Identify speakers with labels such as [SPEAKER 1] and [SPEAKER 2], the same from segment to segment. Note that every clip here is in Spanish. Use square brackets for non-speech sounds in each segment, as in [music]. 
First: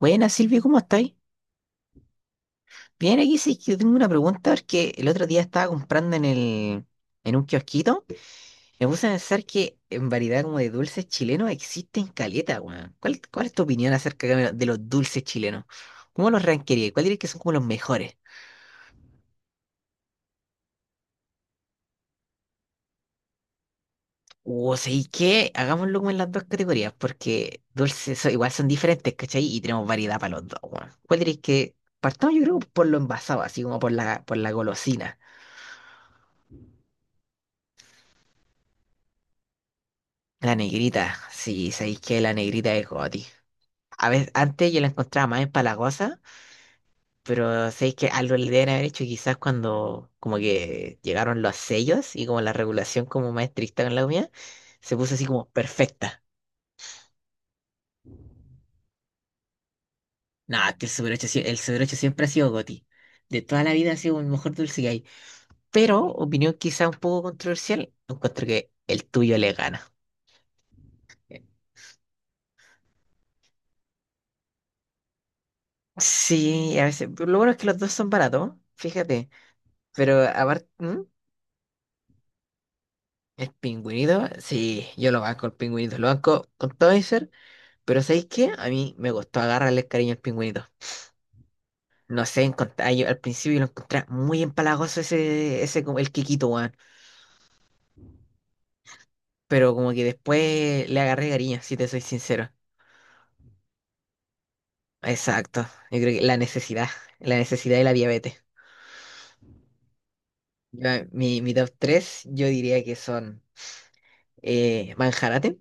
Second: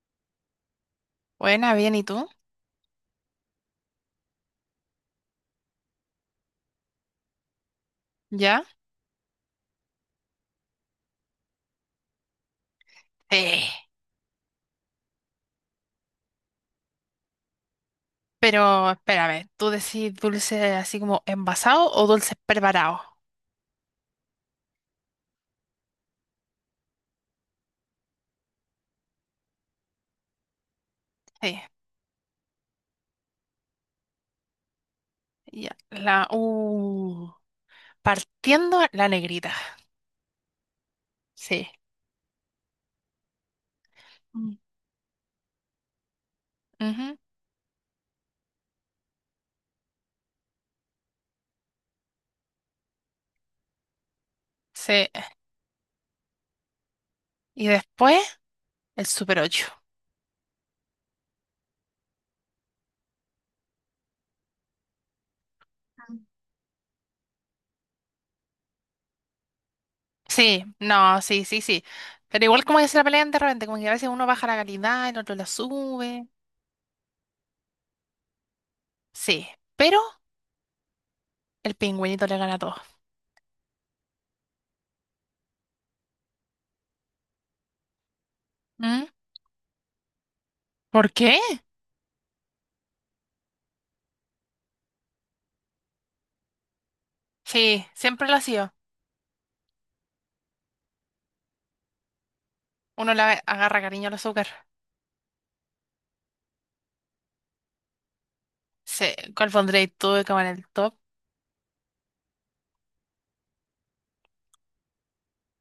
[SPEAKER 1] Buenas, Silvio, ¿cómo estáis?
[SPEAKER 2] Buena, bien, ¿y tú?
[SPEAKER 1] Bien, aquí sí que tengo una pregunta porque el otro día estaba comprando en un kiosquito.
[SPEAKER 2] ¿Ya?
[SPEAKER 1] Me puse a pensar que en variedad como de dulces chilenos existen caleta, weón. ¿Cuál,
[SPEAKER 2] Sí.
[SPEAKER 1] cuál es tu opinión acerca de los dulces chilenos? ¿Cómo los ranquerías? ¿Cuál dirías que son como los mejores?
[SPEAKER 2] Pero espera, a ver, ¿tú decís dulce así como envasado o dulce preparado?
[SPEAKER 1] O sea, ¿y qué? Hagámoslo como en las dos categorías, porque igual son diferentes, ¿cachai? Y tenemos variedad para los dos, weón. ¿Cuál dirías
[SPEAKER 2] Sí.
[SPEAKER 1] que partamos, yo creo, por lo envasado, así como por la golosina?
[SPEAKER 2] Ya. La Partiendo la negrita.
[SPEAKER 1] La negrita,
[SPEAKER 2] Sí.
[SPEAKER 1] sí, sabéis que la negrita es goti. A veces,
[SPEAKER 2] Mm.
[SPEAKER 1] antes yo la encontraba más empalagosa,
[SPEAKER 2] Ujú,
[SPEAKER 1] pero sabéis que algo le deben haber hecho quizás cuando como que llegaron los sellos y como la regulación como más estricta con la comida, se
[SPEAKER 2] sí.
[SPEAKER 1] puso así como perfecta.
[SPEAKER 2] Y después el Super 8.
[SPEAKER 1] No, es que el Super 8, el Super 8 siempre ha sido goti. De toda la vida ha sido el mejor dulce que hay. Pero,
[SPEAKER 2] Mm.
[SPEAKER 1] opinión quizás un poco controversial, encuentro que el tuyo le gana.
[SPEAKER 2] Sí, no, sí, sí, sí. Pero igual como que se la pelean de repente, como que a veces uno baja la calidad, el otro la sube.
[SPEAKER 1] Sí, a veces, pero lo bueno es que los dos son baratos, fíjate.
[SPEAKER 2] Sí. Pero
[SPEAKER 1] Pero aparte.
[SPEAKER 2] el pingüinito le gana a todos.
[SPEAKER 1] El pingüinito, sí, yo lo banco, el pingüinito, lo banco con todo mi ser, pero ¿sabéis qué? A mí
[SPEAKER 2] ¿Mm?
[SPEAKER 1] me costó agarrarle el cariño al pingüinito.
[SPEAKER 2] ¿Por qué?
[SPEAKER 1] No sé, encontrar, yo al principio lo encontré muy empalagoso ese, como el Kikito, weón.
[SPEAKER 2] Sí, siempre lo ha sido.
[SPEAKER 1] Pero como que después le agarré cariño, si te soy sincero.
[SPEAKER 2] Uno le agarra cariño al azúcar.
[SPEAKER 1] Exacto, yo creo que la necesidad y la diabetes.
[SPEAKER 2] Sí, ¿cuál pondréis tú como en el
[SPEAKER 1] Yo,
[SPEAKER 2] top?
[SPEAKER 1] mi, mi top 3 yo diría que son Manjarate,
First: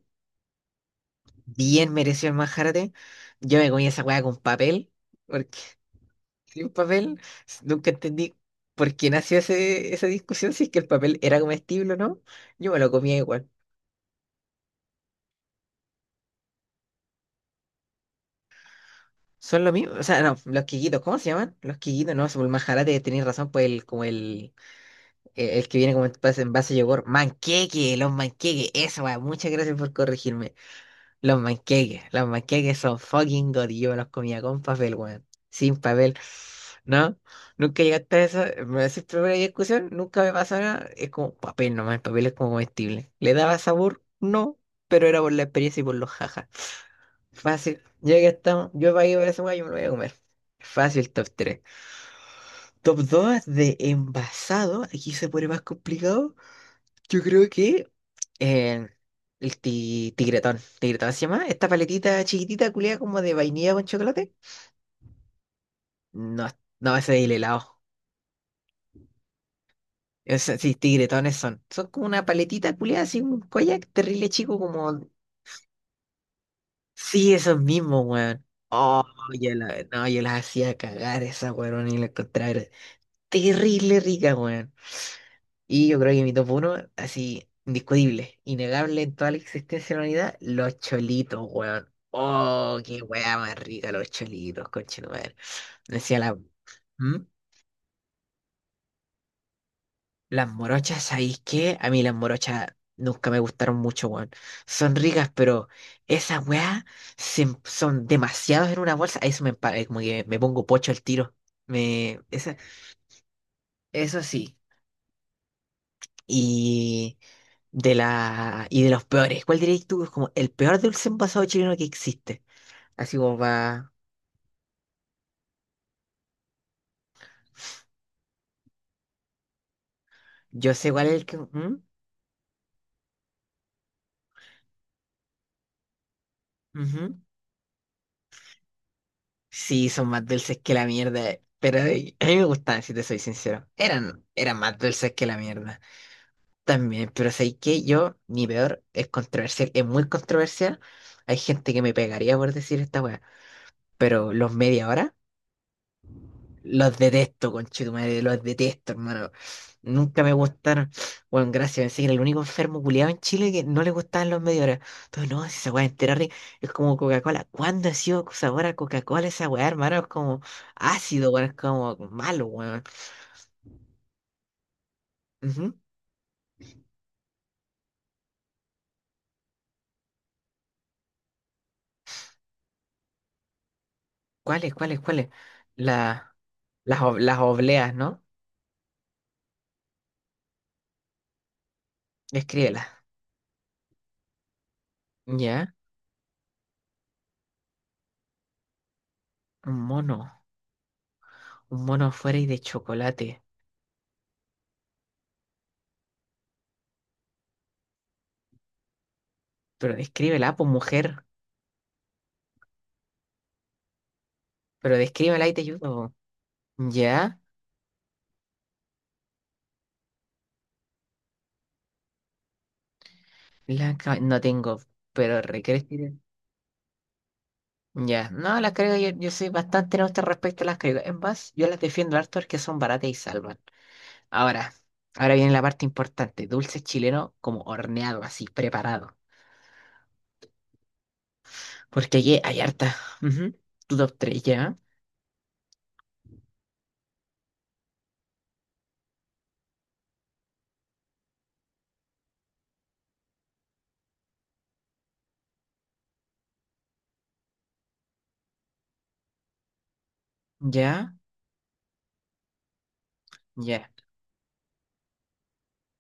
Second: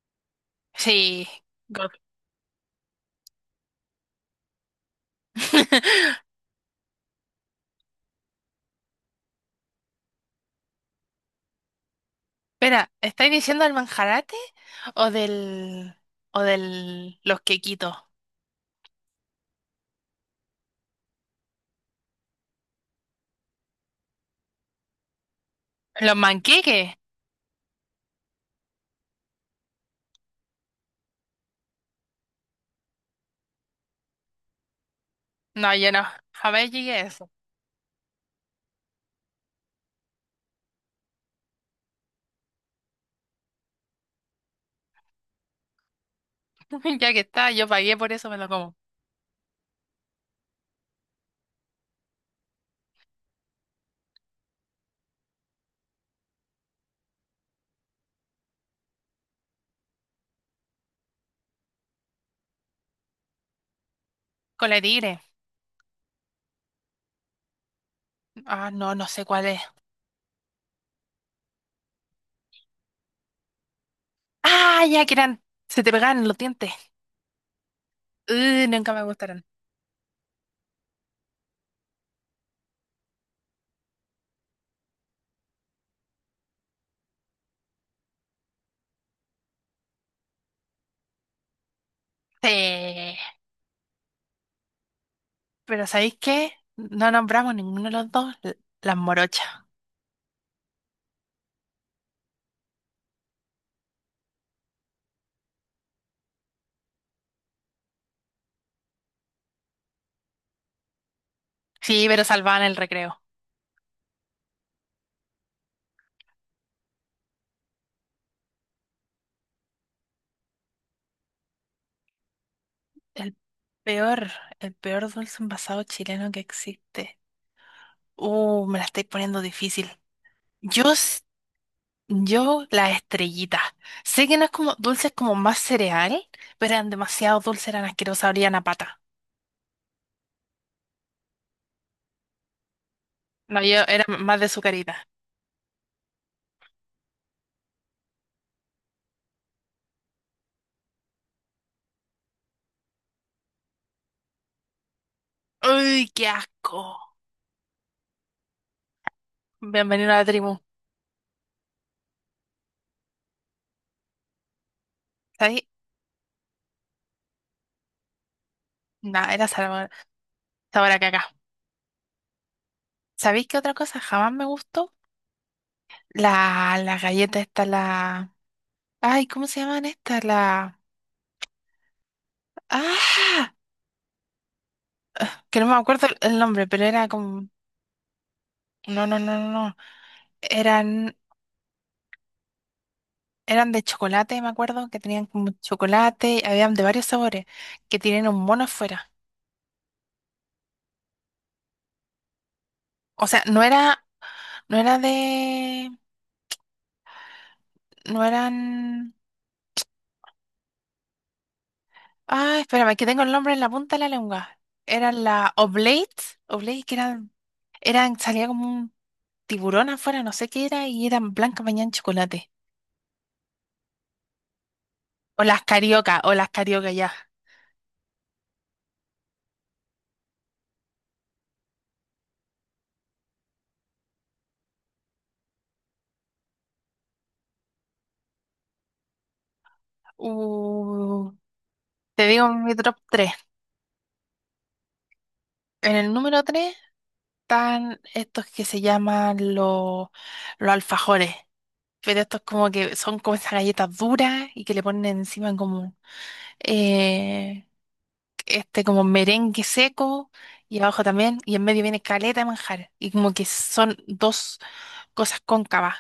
[SPEAKER 2] Sí, God.
[SPEAKER 1] bien mereció el Manjarate. Yo me comí esa weá con papel, porque
[SPEAKER 2] [laughs]
[SPEAKER 1] sí, un papel, nunca entendí por qué nació esa discusión, si es que el papel era comestible o no. Yo me
[SPEAKER 2] Espera,
[SPEAKER 1] lo comía
[SPEAKER 2] ¿estáis
[SPEAKER 1] igual.
[SPEAKER 2] diciendo del manjarate o del o del los quequitos?
[SPEAKER 1] Son lo mismo, o sea, no, los quiquitos, ¿cómo se llaman? Los quiquitos, no, el majarate, tenéis razón, pues el, que viene como en
[SPEAKER 2] ¿Los
[SPEAKER 1] envase en base de
[SPEAKER 2] manqueques?
[SPEAKER 1] yogur. Manqueque, los manqueques, eso, va, muchas gracias por corregirme. Los panqueques son fucking god y yo me los comía con papel, weón.
[SPEAKER 2] No,
[SPEAKER 1] Sin
[SPEAKER 2] yo no.
[SPEAKER 1] papel.
[SPEAKER 2] Jamás llegué a
[SPEAKER 1] ¿No?
[SPEAKER 2] eso.
[SPEAKER 1] Nunca llegaste a eso. Me decís primera discusión, nunca me pasó nada. Es como papel nomás, el papel es como comestible. ¿Le daba sabor? No, pero era por la experiencia y por los jajas.
[SPEAKER 2] [laughs] Ya que está, yo
[SPEAKER 1] Fácil.
[SPEAKER 2] pagué por
[SPEAKER 1] Ya que
[SPEAKER 2] eso, me lo
[SPEAKER 1] estamos,
[SPEAKER 2] como.
[SPEAKER 1] yo para ir por esa weá, yo me lo voy a comer. Fácil, top 3. Top 2 de envasado. Aquí se pone más complicado. Yo creo que eh, tigretón. ¿Tigretón se llama? Esta paletita chiquitita, culiada como de vainilla con chocolate.
[SPEAKER 2] Cola de tigre.
[SPEAKER 1] No, no, ese es el helado.
[SPEAKER 2] Ah, no, no sé cuál es.
[SPEAKER 1] Sí, tigretones son. Son como una paletita culiada, así un koyak terrible chico,
[SPEAKER 2] Ah,
[SPEAKER 1] como.
[SPEAKER 2] ya que eran, se te pegaban en los dientes.
[SPEAKER 1] Sí, esos mismos, weón.
[SPEAKER 2] Nunca me
[SPEAKER 1] Oh,
[SPEAKER 2] gustaron.
[SPEAKER 1] no, yo las hacía cagar esas, weón, y la encontraba. Terrible rica, weón. Y yo creo que mi top uno así, indiscutible, innegable en toda la existencia de la humanidad, los cholitos, weón. Oh, qué
[SPEAKER 2] Sí.
[SPEAKER 1] weá más rica los cholitos, conchetumadre.
[SPEAKER 2] Pero ¿sabéis
[SPEAKER 1] Decía la.
[SPEAKER 2] qué? No
[SPEAKER 1] ¿Mm?
[SPEAKER 2] nombramos ninguno de los dos las morochas.
[SPEAKER 1] Las morochas, ¿sabéis qué? A mí las morochas nunca me gustaron mucho, weón. Son ricas, pero esas weas son demasiados en una bolsa. Eso me empaga, como que me pongo pocho al tiro.
[SPEAKER 2] Sí,
[SPEAKER 1] Me,
[SPEAKER 2] pero
[SPEAKER 1] esa,
[SPEAKER 2] salvaban el recreo.
[SPEAKER 1] eso sí. y Y de los peores. ¿Cuál dirías tú que es como el peor dulce envasado chileno que existe? Así
[SPEAKER 2] El
[SPEAKER 1] como va...
[SPEAKER 2] peor, el peor dulce envasado chileno que existe. Me la estáis poniendo difícil.
[SPEAKER 1] Yo
[SPEAKER 2] Yo,
[SPEAKER 1] sé cuál es
[SPEAKER 2] s-
[SPEAKER 1] el que... ¿Mm?
[SPEAKER 2] yo, las estrellitas. Sé que no es como dulces como más cereal, pero eran
[SPEAKER 1] Ujú.
[SPEAKER 2] demasiado dulces, eran asquerosas, olían a pata.
[SPEAKER 1] Sí, son más dulces que la mierda. Pero a mí me gustaban, si te soy
[SPEAKER 2] No,
[SPEAKER 1] sincero.
[SPEAKER 2] yo era más de
[SPEAKER 1] Eran más
[SPEAKER 2] sucarita.
[SPEAKER 1] dulces que la mierda. También, pero sé que yo, mi peor, es controversial. Es muy controversial. Hay gente que me pegaría por decir esta weá. Pero los media hora.
[SPEAKER 2] ¡Uy, qué
[SPEAKER 1] Los
[SPEAKER 2] asco!
[SPEAKER 1] detesto, conchetumadre, los detesto, hermano.
[SPEAKER 2] Bienvenido a
[SPEAKER 1] Nunca
[SPEAKER 2] la
[SPEAKER 1] me
[SPEAKER 2] tribu.
[SPEAKER 1] gustaron. Bueno, gracias, pensé que era el único enfermo culiado en Chile que no le gustaban los media hora. Entonces, no, si
[SPEAKER 2] ¿Sabéis?
[SPEAKER 1] esa weá entera rica es como Coca-Cola. ¿Cuándo ha sido sabor a Coca-Cola
[SPEAKER 2] Nah, era
[SPEAKER 1] esa weá,
[SPEAKER 2] sabor,
[SPEAKER 1] hermano? Es como
[SPEAKER 2] sabor a caca.
[SPEAKER 1] ácido, weón, es como malo, weón.
[SPEAKER 2] ¿Sabéis qué otra cosa jamás me gustó?
[SPEAKER 1] Ujú.
[SPEAKER 2] La galleta esta. Ay, ¿cómo se llaman estas? Ah,
[SPEAKER 1] Cuáles?
[SPEAKER 2] que no me acuerdo el
[SPEAKER 1] La,
[SPEAKER 2] el nombre, pero era
[SPEAKER 1] las
[SPEAKER 2] como...
[SPEAKER 1] obleas, ¿no?
[SPEAKER 2] No, no, no, no, no. Eran,
[SPEAKER 1] Escríbelas.
[SPEAKER 2] eran de chocolate, me acuerdo, que tenían como
[SPEAKER 1] Ya,
[SPEAKER 2] chocolate, habían de varios sabores, que tienen un mono afuera.
[SPEAKER 1] un mono. Un mono afuera y de
[SPEAKER 2] O
[SPEAKER 1] chocolate.
[SPEAKER 2] sea, no era de. No eran.
[SPEAKER 1] Pero descríbela, pues mujer.
[SPEAKER 2] Ah, espérame, que tengo el nombre en la punta de la lengua.
[SPEAKER 1] Pero
[SPEAKER 2] Eran
[SPEAKER 1] descríbela
[SPEAKER 2] la
[SPEAKER 1] y te ayudo.
[SPEAKER 2] Oblates, Oblates que eran,
[SPEAKER 1] Ya.
[SPEAKER 2] eran, salía como un tiburón afuera, no sé qué era, y eran blancas bañadas en chocolate.
[SPEAKER 1] No tengo, pero
[SPEAKER 2] O las
[SPEAKER 1] requieres.
[SPEAKER 2] carioca, o las carioca ya.
[SPEAKER 1] Ya, no, las creo, yo soy bastante neutra respecto a las creo. En base, yo las defiendo harto porque son baratas y salvan. Ahora, ahora viene la parte importante, dulce chileno como horneado, así, preparado.
[SPEAKER 2] Uh,
[SPEAKER 1] Porque
[SPEAKER 2] Te
[SPEAKER 1] aquí
[SPEAKER 2] digo
[SPEAKER 1] hay
[SPEAKER 2] mi
[SPEAKER 1] harta.
[SPEAKER 2] top 3.
[SPEAKER 1] Ujú. Tu top 3, ya,
[SPEAKER 2] En el número 3 están estos que se llaman los alfajores. Pero estos como que son como esas galletas duras y que le ponen encima como eh, este como merengue seco y abajo
[SPEAKER 1] ya,
[SPEAKER 2] también y en medio viene caleta de manjar y como que
[SPEAKER 1] ya.
[SPEAKER 2] son dos cosas cóncavas.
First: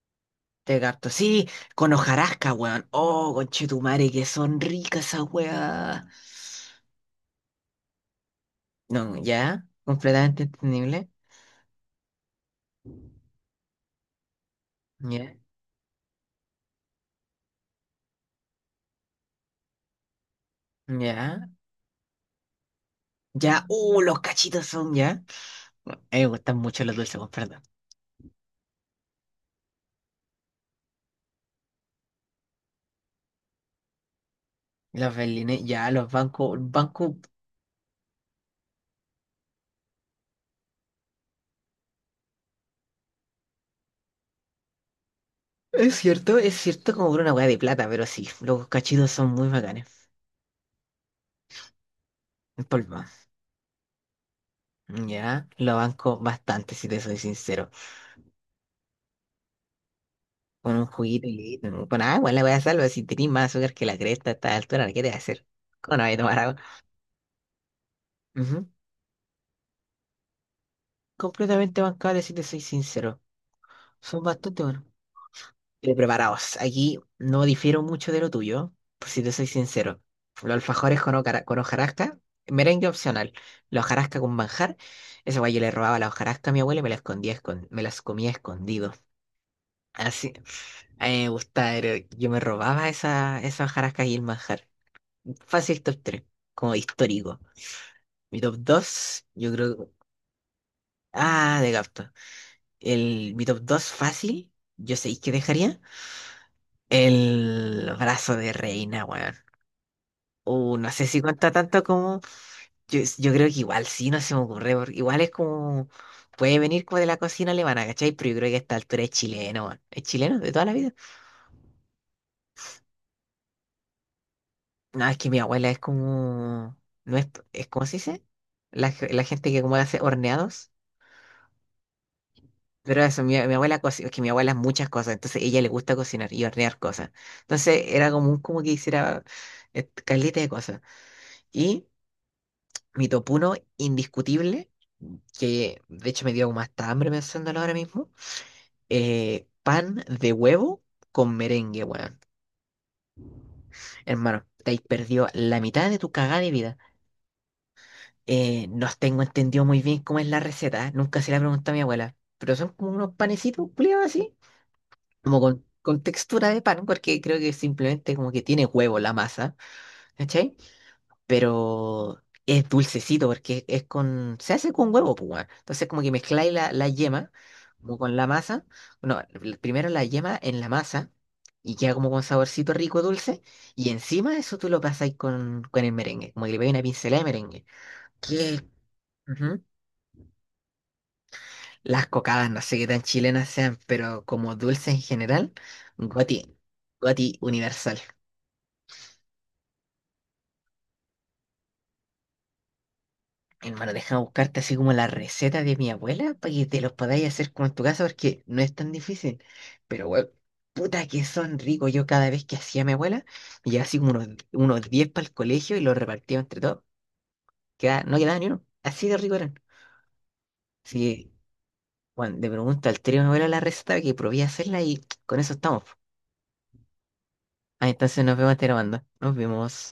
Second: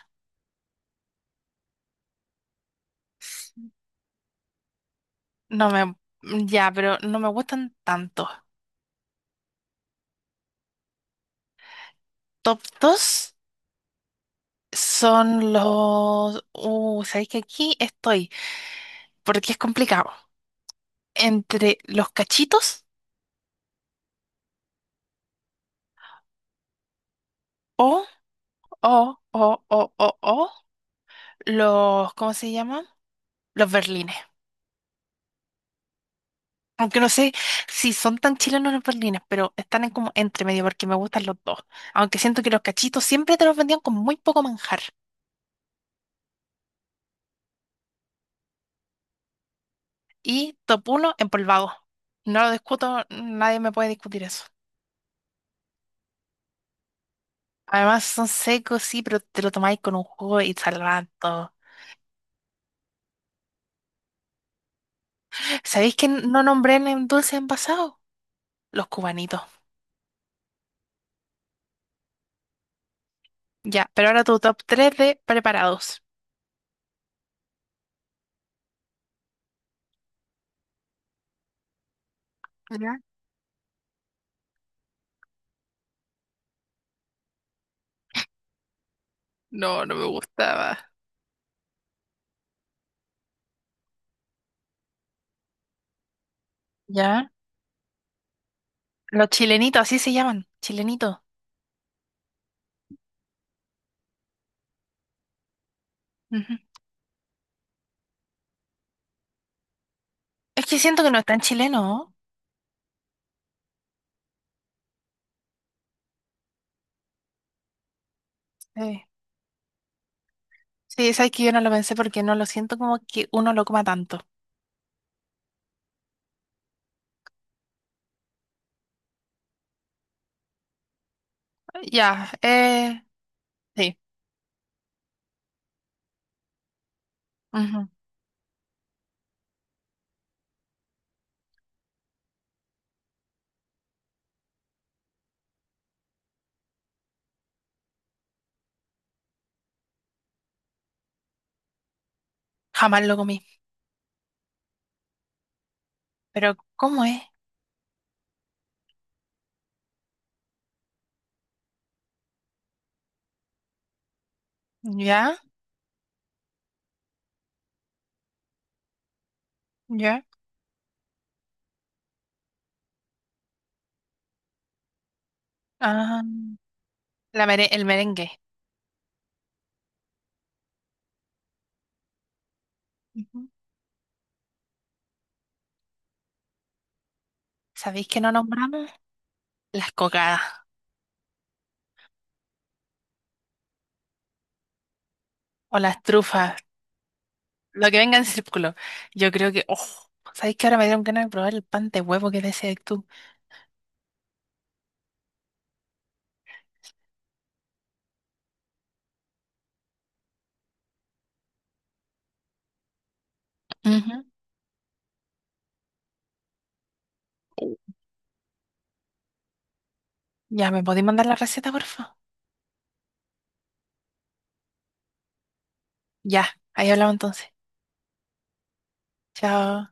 [SPEAKER 1] Te gato sí, con hojarasca, weón. Oh, conchetumare, que son ricas esas
[SPEAKER 2] No me
[SPEAKER 1] weas.
[SPEAKER 2] Ya, pero no me gustan tanto.
[SPEAKER 1] No, ya, completamente entendible.
[SPEAKER 2] Top 2
[SPEAKER 1] Ya,
[SPEAKER 2] son los, sabéis que aquí estoy porque es complicado,
[SPEAKER 1] ya.
[SPEAKER 2] entre los cachitos
[SPEAKER 1] Ya, los cachitos son ya. A mí me gustan mucho los dulces con perdón.
[SPEAKER 2] o, o ¿cómo se llaman? Los berlines.
[SPEAKER 1] Los berlines, ya, los bancos,
[SPEAKER 2] Aunque no
[SPEAKER 1] banco.
[SPEAKER 2] sé si son tan chilenos los berlines, pero están en como entre medio porque me gustan los dos. Aunque siento que los cachitos siempre te los vendían con muy poco manjar.
[SPEAKER 1] Es cierto como por una hueá de plata, pero sí, los cachitos son muy bacanes.
[SPEAKER 2] Y top uno, empolvado. No lo
[SPEAKER 1] En polvo.
[SPEAKER 2] discuto, nadie me puede discutir eso.
[SPEAKER 1] Ya, lo banco bastante, si te soy sincero.
[SPEAKER 2] Además son secos, sí, pero te lo tomáis con un jugo y
[SPEAKER 1] Con un juguito
[SPEAKER 2] salvando.
[SPEAKER 1] y con agua, la voy a salvar. Si tenés más azúcar que la cresta a esta altura, ¿qué te va a hacer?
[SPEAKER 2] ¿Sabéis
[SPEAKER 1] ¿Cómo no
[SPEAKER 2] que
[SPEAKER 1] voy a tomar
[SPEAKER 2] no
[SPEAKER 1] agua?
[SPEAKER 2] nombré en dulce envasado?
[SPEAKER 1] Ujú.
[SPEAKER 2] Los cubanitos.
[SPEAKER 1] Completamente bancable, si te soy sincero.
[SPEAKER 2] Ya, pero
[SPEAKER 1] Son
[SPEAKER 2] ahora tu
[SPEAKER 1] bastante
[SPEAKER 2] top
[SPEAKER 1] buenos.
[SPEAKER 2] 3 de preparados.
[SPEAKER 1] Preparaos, aquí no difiero mucho de lo tuyo, por si te soy sincero. Los alfajores con hojarasca, merengue
[SPEAKER 2] Ya.
[SPEAKER 1] opcional. La hojarasca con manjar, esa guay yo le robaba la hojarasca a mi abuela y me la escondía, me las comía escondido.
[SPEAKER 2] No, no me
[SPEAKER 1] Así,
[SPEAKER 2] gustaba.
[SPEAKER 1] a mí me gusta, yo me robaba esa hojarasca y el manjar. Fácil top 3 como
[SPEAKER 2] Ya.
[SPEAKER 1] histórico. Mi top 2
[SPEAKER 2] Los
[SPEAKER 1] yo
[SPEAKER 2] chilenitos,
[SPEAKER 1] creo.
[SPEAKER 2] así se llaman, chilenitos.
[SPEAKER 1] Ah, de gato. El, mi top 2 fácil, yo sé que dejaría.
[SPEAKER 2] Ujú.
[SPEAKER 1] El brazo de reina, weón.
[SPEAKER 2] Es que
[SPEAKER 1] O no
[SPEAKER 2] siento
[SPEAKER 1] sé
[SPEAKER 2] que no
[SPEAKER 1] si
[SPEAKER 2] es tan
[SPEAKER 1] cuenta
[SPEAKER 2] chileno,
[SPEAKER 1] tanto
[SPEAKER 2] ¿no?
[SPEAKER 1] como. Yo creo que igual sí, no se me ocurre. Porque igual es como. Puede venir como de la cocina alemana, ¿cachai? Pero yo creo que a esta altura
[SPEAKER 2] Sí.
[SPEAKER 1] es chileno, weón. Es chileno de toda la vida.
[SPEAKER 2] Sí, sabes que yo no lo pensé porque no lo siento como que uno lo coma tanto.
[SPEAKER 1] No, es que mi abuela es como. No es, es ¿cómo se dice? La gente que como hace horneados.
[SPEAKER 2] Ya,
[SPEAKER 1] Pero eso, mi abuela
[SPEAKER 2] sí.
[SPEAKER 1] cocina, es que mi abuela es muchas cosas, entonces ella le gusta cocinar y hornear cosas. Entonces
[SPEAKER 2] Ujú.
[SPEAKER 1] era común como que hiciera caleta de cosas. Y mi topuno indiscutible, que de hecho me dio como hasta hambre pensándolo ahora mismo. Pan de huevo con merengue, weón.
[SPEAKER 2] Jamás lo comí.
[SPEAKER 1] Hermano, te has perdido la mitad de tu cagada de
[SPEAKER 2] Pero,
[SPEAKER 1] vida.
[SPEAKER 2] ¿cómo es?
[SPEAKER 1] No tengo entendido muy bien cómo es la receta, ¿eh? Nunca se la preguntado a mi abuela, pero son como unos panecitos culiados así,
[SPEAKER 2] Ya,
[SPEAKER 1] como con textura de pan, porque creo que simplemente como que tiene huevo la masa,
[SPEAKER 2] ya.
[SPEAKER 1] ¿cachai? Pero es dulcecito porque es se hace con huevo, pues, weón. Entonces como que
[SPEAKER 2] Ah,
[SPEAKER 1] mezcláis la yema
[SPEAKER 2] el
[SPEAKER 1] como con la
[SPEAKER 2] merengue.
[SPEAKER 1] masa, bueno, primero la yema en la masa y queda como con saborcito rico dulce
[SPEAKER 2] Ujú.
[SPEAKER 1] y encima eso tú lo pasáis con el merengue, como que le pegáis una pincelada de merengue.
[SPEAKER 2] ¿Sabéis que no
[SPEAKER 1] Que
[SPEAKER 2] nombramos?
[SPEAKER 1] ujú.
[SPEAKER 2] Las cocadas
[SPEAKER 1] Las cocadas, no sé qué tan chilenas sean, pero como dulce en general,
[SPEAKER 2] o las
[SPEAKER 1] goti,
[SPEAKER 2] trufas.
[SPEAKER 1] goti
[SPEAKER 2] Lo que
[SPEAKER 1] universal.
[SPEAKER 2] venga en círculo. Yo creo que, oh, ¿sabéis que ahora me dieron ganas de probar el pan de huevo que decías tú?
[SPEAKER 1] Hermano, déjame buscarte así como la receta de mi abuela para que te los podáis hacer como en tu casa porque no es tan difícil. Pero, weón, puta que son ricos. Yo cada vez que hacía mi abuela, me llevaba así como
[SPEAKER 2] Ujú.
[SPEAKER 1] unos 10 para el colegio y los repartía entre todos. No quedaba ni uno. Así de rico eran.
[SPEAKER 2] Ya, ¿me podéis mandar
[SPEAKER 1] Así
[SPEAKER 2] la receta, porfa?
[SPEAKER 1] bueno, le pregunto al trío de mi abuela la receta que probé a hacerla y con eso estamos.
[SPEAKER 2] Ya, ahí hablamos entonces.
[SPEAKER 1] Ah, entonces nos vemos, te lo mando. Nos
[SPEAKER 2] Chao.
[SPEAKER 1] vemos.